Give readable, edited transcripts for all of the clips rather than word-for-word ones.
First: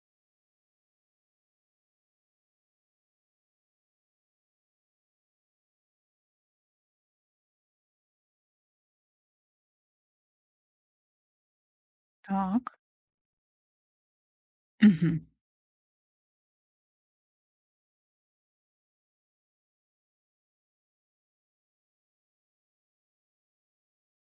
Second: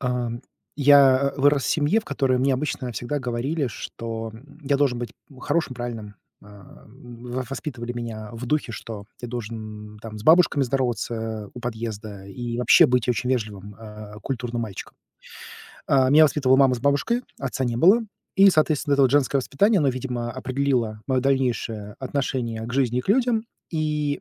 Ам, я, вырос в семье, в которой мне обычно всегда говорили, что я должен быть хорошим, правильным. А, в Воспитывали меня в духе, что я должен там с бабушками здороваться у подъезда и Так. вообще быть очень вежливым, культурным мальчиком. Мгм. Меня воспитывала мама с бабушкой, отца не было. И, соответственно, это вот женское воспитание, оно, видимо, определило моё дальнейшее отношение к жизни и к людям. И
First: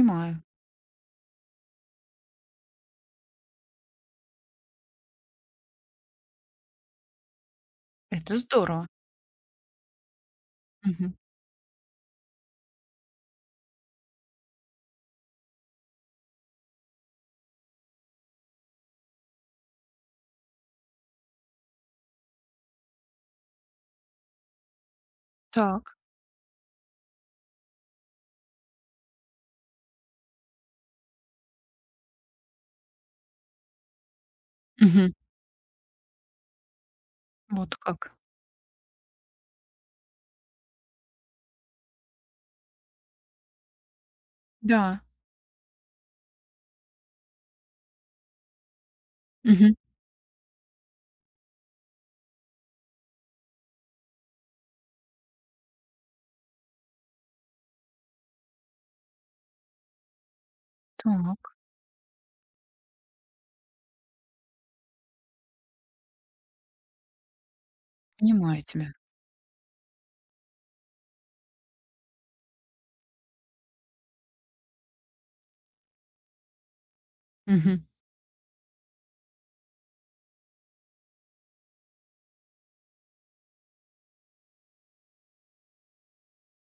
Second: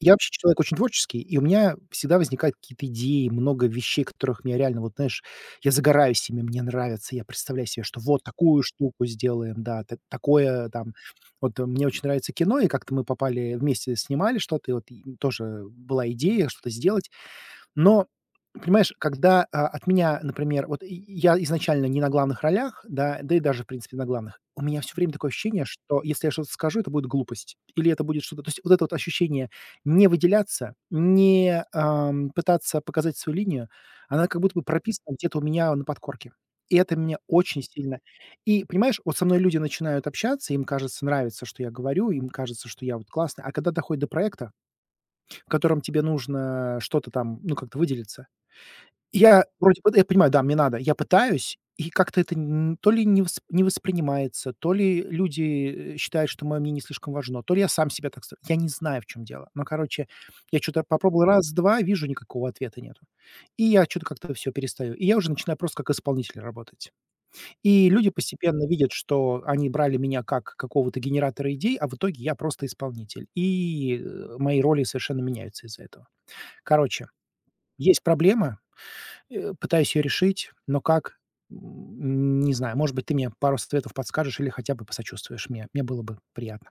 я вообще человек очень творческий, и у меня всегда возникают какие-то идеи, много вещей, которых я реально, вот знаешь, я загораюсь ими, мне нравится, я представляю себе, что вот Это такую здорово. штуку сделаем, да, такое там. Мгм. Вот мне очень нравится кино, и как-то мы попали, вместе снимали что-то, и вот и тоже была идея что-то сделать. Но, понимаешь, когда, от меня, например, вот и я изначально не на главных ролях, да, да и даже, в принципе, на главных, у меня все время такое ощущение, Так. что если я что-то скажу, это будет глупость или это будет что-то, то есть вот это вот ощущение не выделяться, не, пытаться показать свою линию, она как будто бы Мгм. прописана где-то у меня на подкорке. И это меня очень Вот сильно. как. И, понимаешь, вот со мной люди начинают общаться, им, кажется, нравится, что я говорю, им кажется, что я вот классный, а когда доходит до проекта, Да. в котором тебе нужно что-то там, ну, как-то выделиться, я Мгм. вроде бы, да, я понимаю, да, мне надо. Я пытаюсь, и как-то это н то ли не вос не воспринимается, то ли люди, считают, что мое мнение слишком важно, то ли я сам себя так ст Я не знаю, в чем дело. Но, короче, я что то попробовал Так. раз-два, вижу, никакого ответа нету. И я что то как-то все перестаю. И я уже начинаю просто как исполнитель работать. И люди Понимаю постепенно тебя. видят, что они брали меня как какого-то генератора идей, а в итоге я просто исполнитель. И, мои роли совершенно меняются из-за этого. Короче, Мгм. есть проблема. Пытаюсь ее решить, но как? Не знаю. Может быть, ты мне пару советов подскажешь или хотя бы посочувствуешь мне. Мне было бы приятно.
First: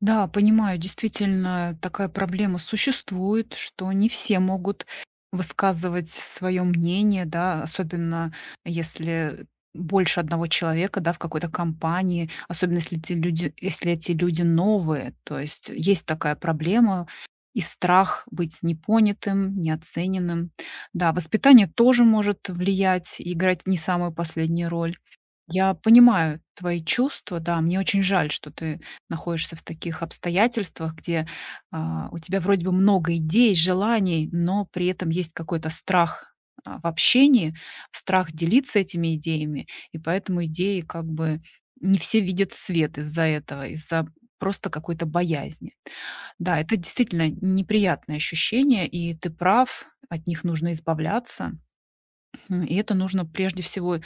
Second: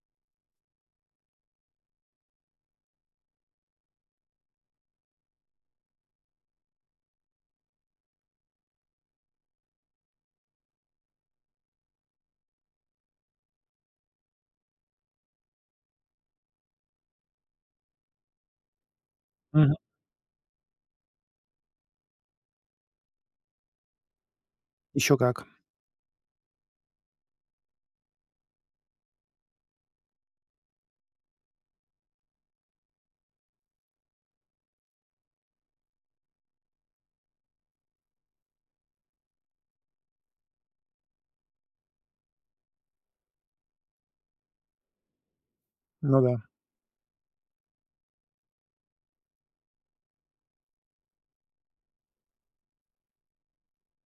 Да, понимаю, действительно, такая проблема существует, что не все могут высказывать свое мнение, да, особенно если больше одного человека, да, в какой-то компании, особенно если эти люди новые, то есть есть такая проблема и страх быть непонятым, Мгм. неоцененным. Да, воспитание тоже может влиять и играть не самую последнюю роль. Еще как. Я понимаю твои чувства, да, мне очень жаль, что ты находишься в таких обстоятельствах, где у тебя вроде бы много идей, желаний, но при этом есть какой-то страх в общении, страх делиться этими идеями, и поэтому идеи как бы не все видят свет из-за этого, из-за просто какой-то боязни. Ну да, Да, это действительно неприятное ощущение, и ты прав, от них нужно избавляться. И это нужно прежде всего,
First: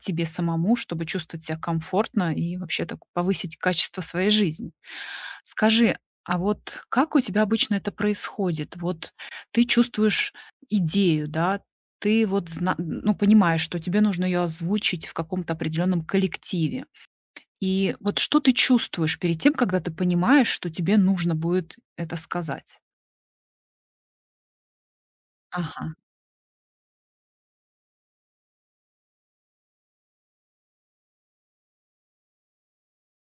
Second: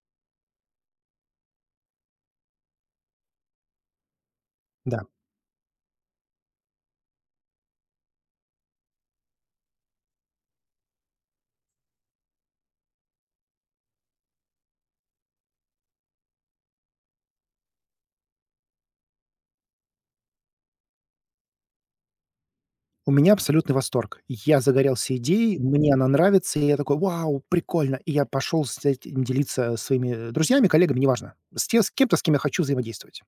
тебе самому, чтобы чувствовать себя комфортно и вообще так повысить качество своей жизни. да. Скажи, а вот как у тебя обычно это происходит? Вот ты чувствуешь идею, да, ты вот зна ну, понимаешь, что тебе нужно ее озвучить в каком-то определенном коллективе. И вот что ты чувствуешь перед тем, когда ты понимаешь, что тебе нужно будет это сказать? У меня абсолютный восторг. Я загорелся идеей, Ага, мне она нравится, и я такой: "Вау, прикольно!" И я пошел с этим делиться своими друзьями, коллегами, неважно, с кем-то, с кем я хочу взаимодействовать.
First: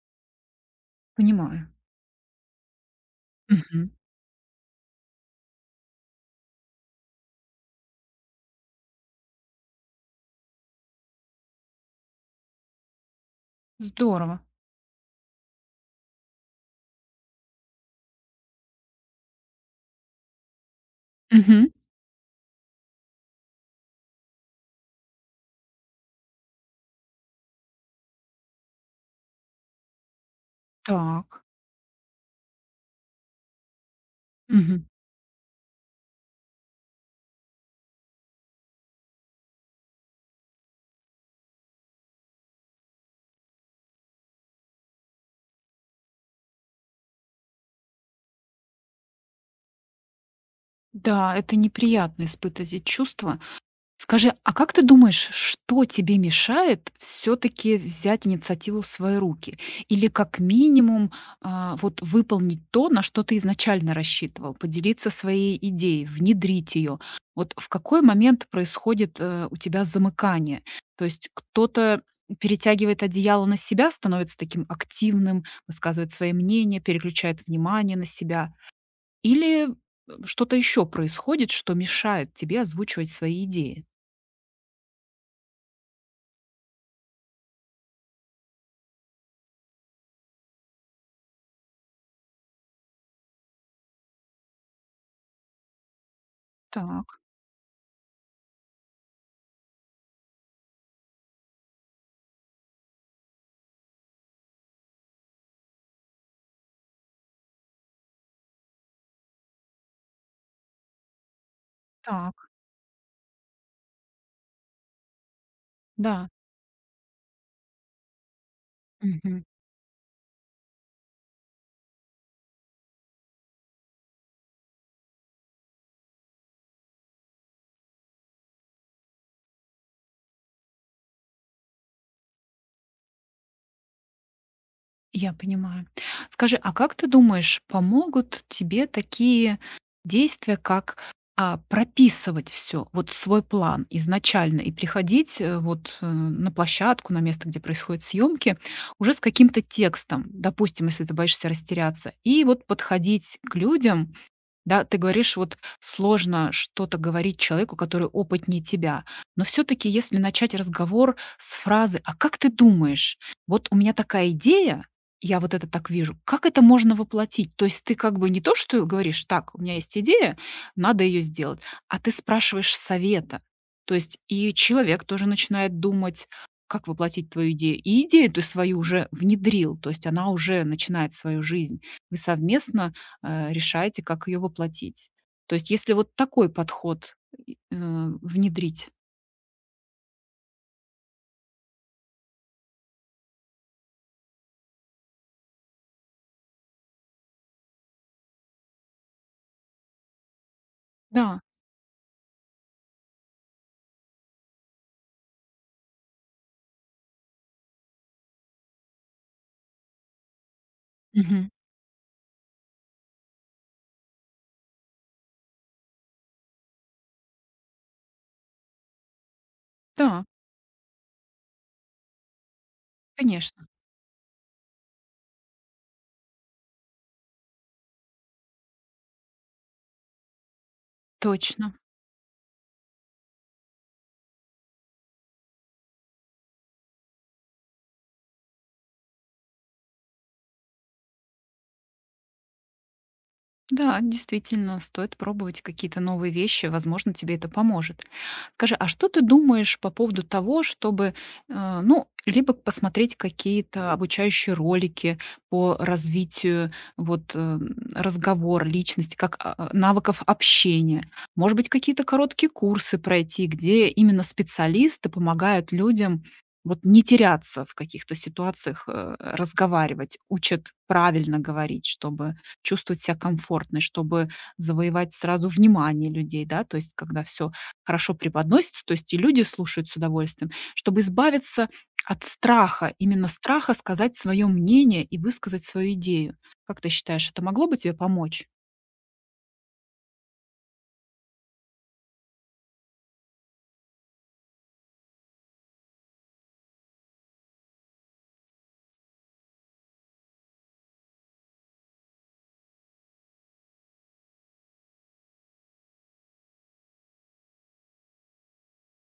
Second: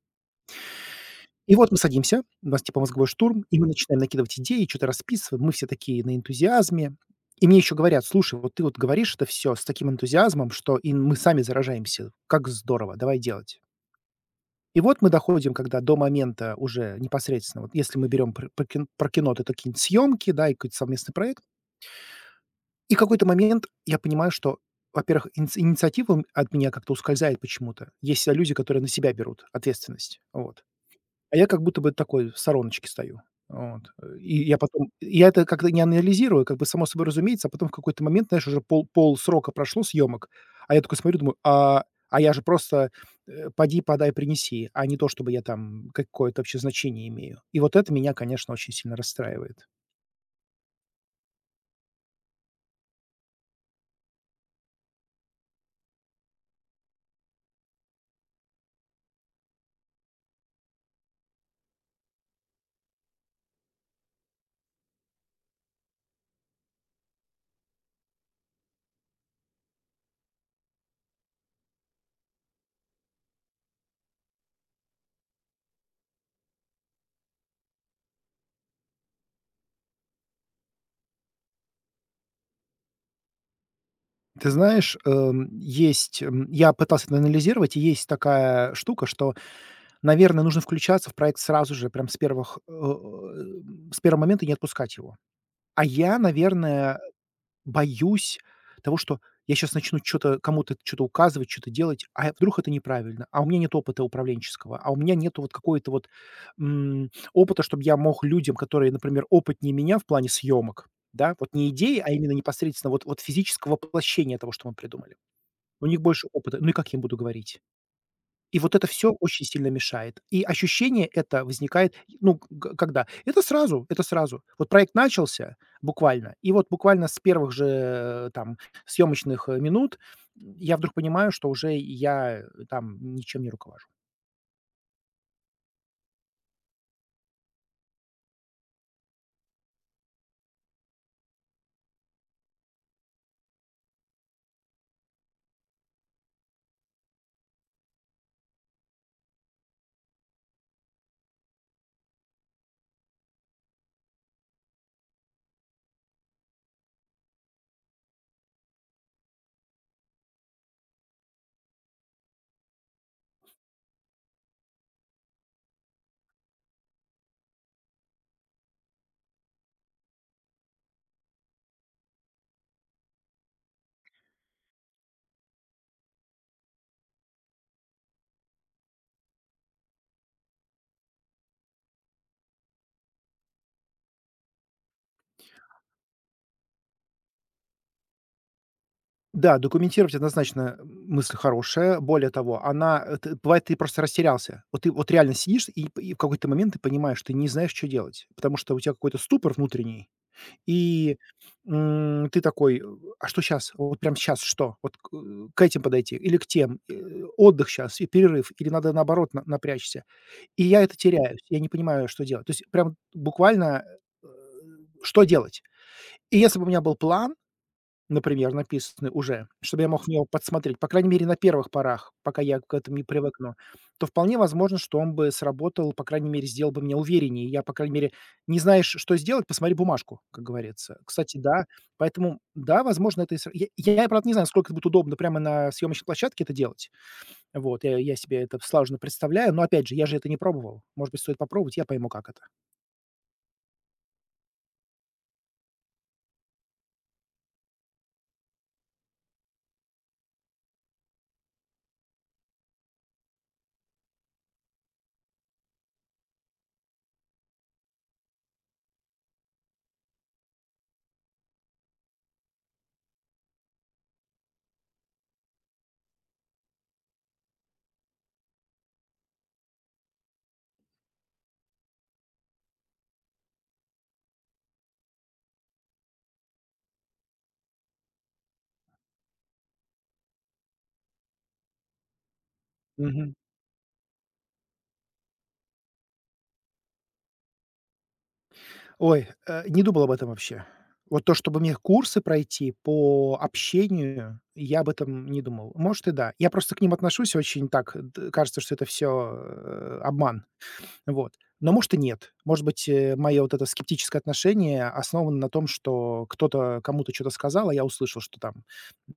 И понимаю. вот мы садимся, у нас типа мозговой штурм, и мы Мгм. начинаем накидывать идеи, что то расписываем. Мы все такие на энтузиазме. И мне еще говорят: "Слушай, вот ты вот говоришь это все с таким энтузиазмом, что и мы сами заражаемся. Как здорово, давай делать". Здорово. И вот мы доходим когда до момента уже непосредственно, вот если мы берем пр про кин про кино, то это какие-нибудь съемки, да, и какой-то совместный проект. Мгм. И какой-то момент я понимаю, что, во-первых, инициатива от меня как-то ускользает почему-то. Есть, люди, которые на себя берут ответственность. Вот. А Так. я как будто бы такой в стороночке стою. Вот. И я потом я это как-то не анализирую, как бы само собой разумеется, а потом в какой-то момент, знаешь, уже пол срока прошло съемок, а я такой смотрю, думаю: "А я же просто, поди, подай, принеси, а не то, чтобы я там какое-то вообще значение имею". И вот это меня, конечно, очень сильно расстраивает. Да, это неприятно испытывать эти чувства. Скажи, а как ты думаешь, что тебе мешает все-таки взять инициативу в свои руки? Или как минимум вот выполнить то, на что ты изначально рассчитывал, поделиться своей идеей, внедрить ее? Вот в какой момент происходит у тебя замыкание? То есть кто-то перетягивает одеяло на себя, становится таким активным, высказывает свои мнения, переключает внимание на себя. Или, что-то еще происходит, что мешает тебе озвучивать свои идеи? Ты знаешь, есть, я пытался это анализировать, и есть такая штука, что, наверное, нужно включаться в проект сразу же, прям с первых, с первого момента и не отпускать его. А я, наверное, Так, боюсь того, что я сейчас начну что то кому-то что то указывать, что то делать, а вдруг это неправильно, а у меня нет опыта управленческого, а у меня нету вот какой-то вот, опыта, чтобы я мог людям, которые, например, опытнее меня в плане съемок, да, вот не идеи, а именно так. непосредственно вот физического воплощения того, что мы придумали. У них больше Да. опыта, ну и как я им буду говорить? И вот это все Мгм. очень сильно мешает. И ощущение это возникает, ну, к когда? Это сразу, это сразу. Вот проект начался буквально, и вот буквально с первых же там съемочных минут я вдруг понимаю, что уже я там ничем не руковожу. Я понимаю. Скажи, а как ты думаешь, помогут тебе такие действия, как, прописывать все, вот свой план изначально и приходить, вот, на площадку, на место, где происходят съемки, уже с каким-то текстом, допустим, если ты боишься растеряться, и вот подходить к людям. Да, ты говоришь, вот сложно что-то говорить человеку, который опытнее тебя. Но все-таки, если начать разговор с фразы «А как ты думаешь? Вот у меня такая идея, я вот это так вижу. Как это можно воплотить?» То есть ты как бы не то, что говоришь, так, у меня есть идея, надо ее сделать, а ты спрашиваешь совета. То есть и человек тоже начинает думать, как воплотить твою идею. И идею ты свою уже внедрил, то есть она уже начинает свою жизнь. Вы совместно решаете, как ее воплотить. То есть если вот такой подход и, внедрить. Да, документировать однозначно мысль хорошая. Более того, она, э, т бывает, ты просто растерялся. Вот ты вот реально сидишь, и п и в какой-то момент ты понимаешь, ты не знаешь, что делать, потому что у тебя какой-то ступор внутренний. И, Да. Ты такой: "А что сейчас? Вот прям сейчас что? Вот к этим подойти или к тем? Отдых сейчас и перерыв, или надо, наоборот, на напрячься?" И я это теряюсь, Мгм. я не понимаю, что делать. То есть прям буквально, э, что делать? И если бы у меня был план, например, написаны уже, чтобы я мог в него Да, подсмотреть. По крайней мере, на первых порах, пока я к этому не привыкну, конечно. то вполне возможно, что он бы сработал, по крайней мере, сделал бы меня увереннее. Я, по крайней мере, не знаешь, что сделать, посмотри бумажку, как говорится. Кстати, да, Точно. поэтому, да, возможно, это и сра Я я, правда, не знаю, насколько это будет удобно прямо на съемочной площадке это делать. Вот, я себе это слаженно представляю, но, опять же, я же это не пробовал. Может быть, стоит попробовать, я пойму, как это. Да, действительно, стоит пробовать какие-то новые вещи, возможно, тебе это поможет. Скажи, а что ты думаешь по поводу того, чтобы, ну, либо посмотреть какие-то обучающие ролики по развитию вот разговора, личности, как навыков общения, может быть, какие-то короткие курсы пройти, где именно специалисты помогают людям вот не теряться в каких-то ситуациях, разговаривать, учат правильно говорить, чтобы чувствовать себя комфортной, чтобы завоевать сразу внимание людей, да, то есть когда все хорошо преподносится, то есть и люди слушают с удовольствием, чтобы избавиться от страха, именно Мгм. страха сказать свое мнение и высказать свою идею. Как ты считаешь, это могло бы тебе помочь? Ой, не думал об этом вообще. Вот то, чтобы мне курсы пройти по общению, я об этом не думал. Может и да. Я просто к ним отношусь очень так, кажется, что это все обман. Вот. Но может и нет. Может быть, мое вот это скептическое отношение основано на том, что кто-то кому-то что-то сказал, а я услышал, что там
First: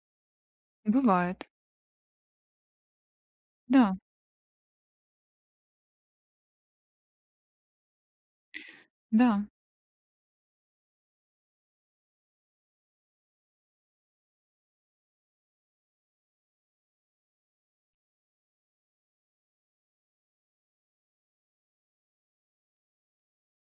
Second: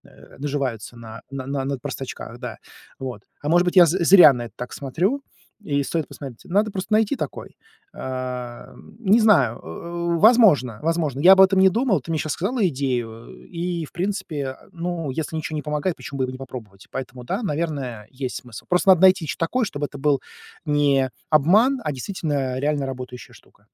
наживаются Бывает. На простачках, да. Вот. А может быть, я Да, з зря на это так смотрю, и стоит посмотреть. Надо просто найти такой. А, Не да. знаю, возможно, возможно. Я об этом не думал, ты мне сейчас сказала идею, и, в принципе, ну, если ничего не помогает, почему бы и не попробовать? Поэтому да, наверное, есть смысл. Просто надо найти что-то такое, чтобы это был не обман, а действительно реально работающая штука.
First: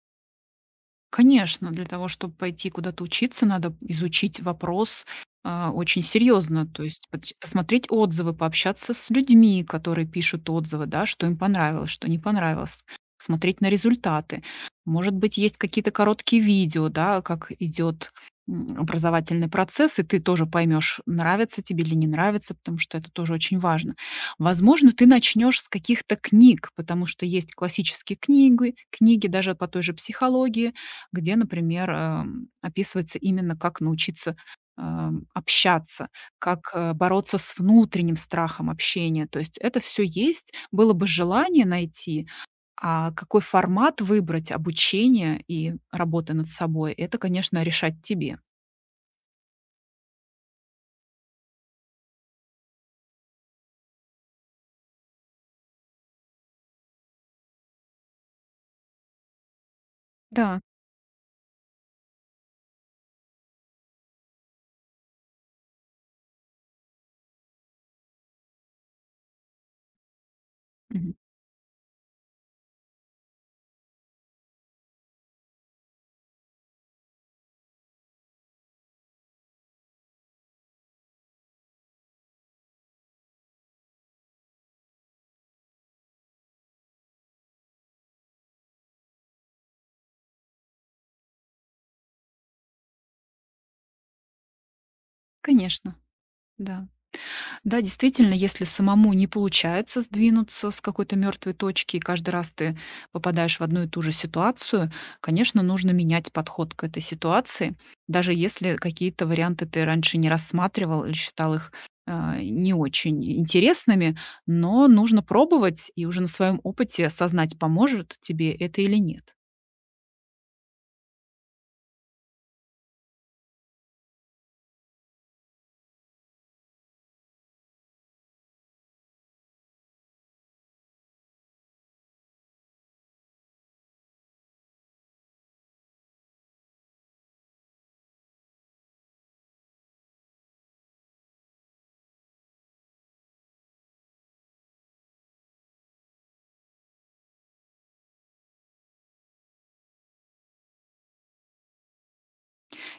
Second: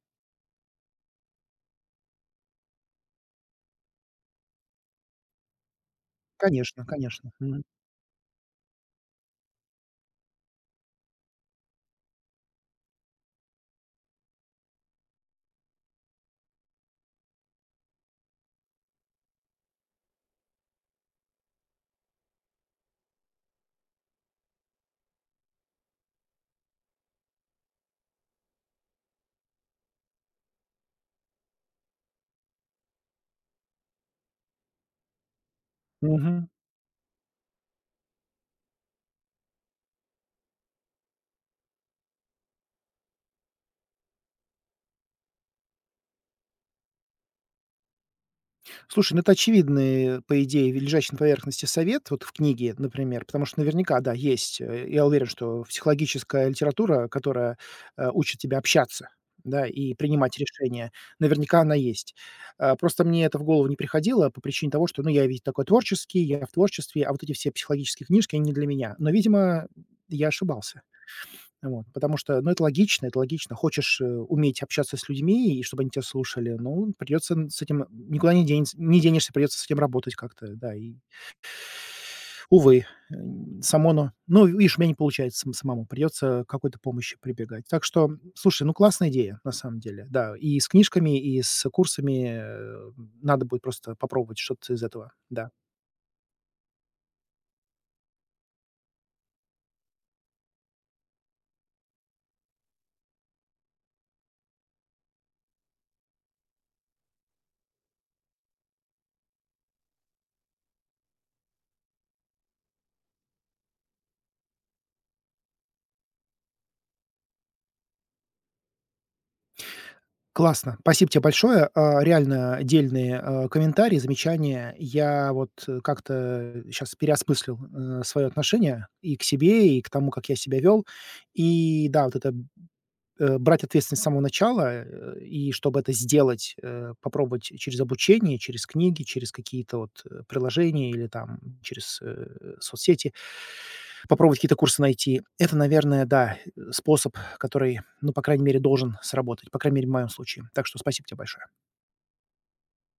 Конечно, для того, чтобы пойти куда-то учиться, надо изучить вопрос, очень серьезно. Конечно, То есть конечно. Мгм. посмотреть отзывы, пообщаться с людьми, которые пишут отзывы, да, что им понравилось, что не понравилось. Смотреть на результаты. Может быть, есть какие-то короткие видео, да, как идет образовательный процесс, и ты тоже поймешь, нравится тебе или не нравится, потому что это тоже очень важно. Возможно, ты начнешь с каких-то книг, потому что есть классические книги, книги даже по той же психологии, где, например, описывается именно, как научиться, общаться, Мгм. как, бороться с внутренним страхом общения. То есть это все есть, было бы желание найти, а какой формат выбрать обучения и работы над собой — это, конечно, решать тебе. Слушай, ну это очевидный, по идее, ви лежащий на поверхности совет, вот в книге, например, потому что наверняка, да, есть, я уверен, что психологическая литература, которая, учит тебя общаться, да, и принимать Да, решения, наверняка она есть. Просто мне это в голову не приходило по причине того, что, ну, я ведь такой творческий, я в творчестве, а вот эти все психологические книжки, они не для меня. Но, видимо, я ошибался. мгм, Вот, потому что, ну, это логично, это логично. Хочешь, уметь общаться с людьми и чтобы они тебя слушали, ну, придется н с этим никуда не денешься, придется с этим работать как-то, да. И, увы, само оно, ну, видишь, у меня не получается самому, придется к какой-то помощи прибегать. Так что, слушай, ну, классная идея, на самом деле, да. И с книжками, и с курсами, надо будет просто попробовать что-то из этого, да. конечно, да. Да, действительно, если самому не получается сдвинуться с какой-то мертвой точки, и каждый раз ты попадаешь в одну и ту же ситуацию, конечно, нужно менять подход к этой ситуации, даже если какие-то варианты ты раньше не рассматривал или считал их не очень интересными, но нужно пробовать и уже на своем опыте осознать, поможет тебе это или нет. Классно. Спасибо тебе большое. Реально дельные, комментарии, замечания. Я вот, как-то сейчас переосмыслил, свое отношение и к себе, и к тому, как я себя вел. И да, вот это, брать ответственность с самого начала, и чтобы это сделать, попробовать через обучение, через книги, через какие-то вот, приложения или там через, соцсети попробовать какие-то курсы найти. Это, наверное, да, способ, который, ну, по крайней мере, должен сработать. По крайней мере, в моем случае. Так что спасибо тебе большое.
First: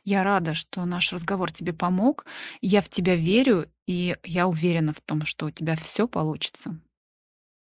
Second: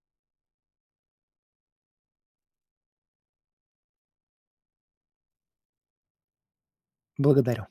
Я рада, что наш разговор тебе помог. Я в тебя верю, и я уверена в том, что у тебя все получится. Благодарю.